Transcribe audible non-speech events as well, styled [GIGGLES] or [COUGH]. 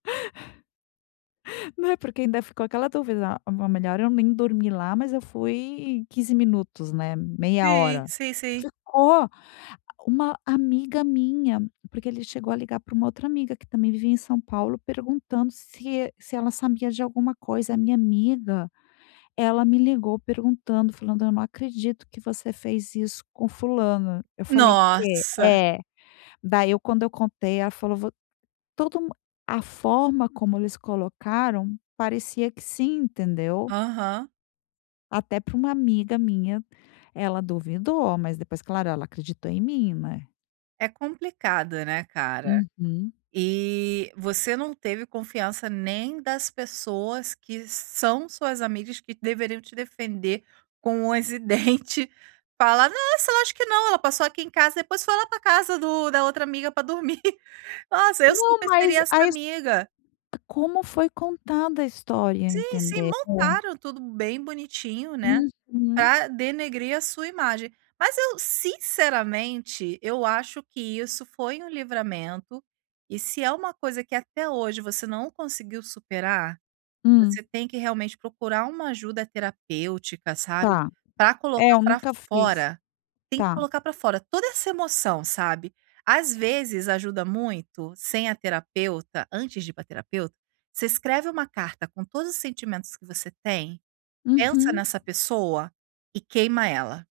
Né, porque ainda ficou aquela dúvida: "Ah, não. Melhor eu nem dormi lá." Mas eu fui 15 minutos, né, meia Sei, hora. sei, sei. Ficou Uma amiga minha, porque ele chegou a ligar para uma outra amiga que também vivia em São Paulo perguntando se se ela sabia de alguma coisa, a minha amiga, ela me ligou perguntando, falando: "Eu não acredito que você fez isso com fulana." Eu falei "Quê?" Nossa! É daí, eu quando eu contei, ela falou: "Todo a forma como eles colocaram parecia que sim, entendeu?" Aham. Até para uma amiga minha, ela duvidou, mas depois claro ela acreditou em mim, né. É complicado né, cara? Uhum. E você não teve confiança nem das pessoas que são suas amigas que deveriam te defender com unhas e dente, falar: "Nossa, eu acho que não, ela passou aqui em casa, depois foi lá para casa do da outra amiga para dormir". [GIGGLES] Nossa eu Não, super seria mas essa a es amiga. como foi contada a história, Sim, sim. entendeu? Montaram tudo bem bonitinho, né, Uhum. para denegrir a sua imagem. Mas eu, sinceramente, eu acho que isso foi um livramento, e se é uma coisa que até hoje você não conseguiu superar, Hum. você tem que realmente procurar uma ajuda terapêutica, sabe, Tá, para é, colocar eu para nunca fiz, fora, tem que tá. colocar para fora toda essa emoção sabe? Às vezes ajuda muito, sem a terapeuta, antes de ir para terapeuta, você escreve uma carta com todos os sentimentos que você tem, pensa Uhum. nessa pessoa e queima ela.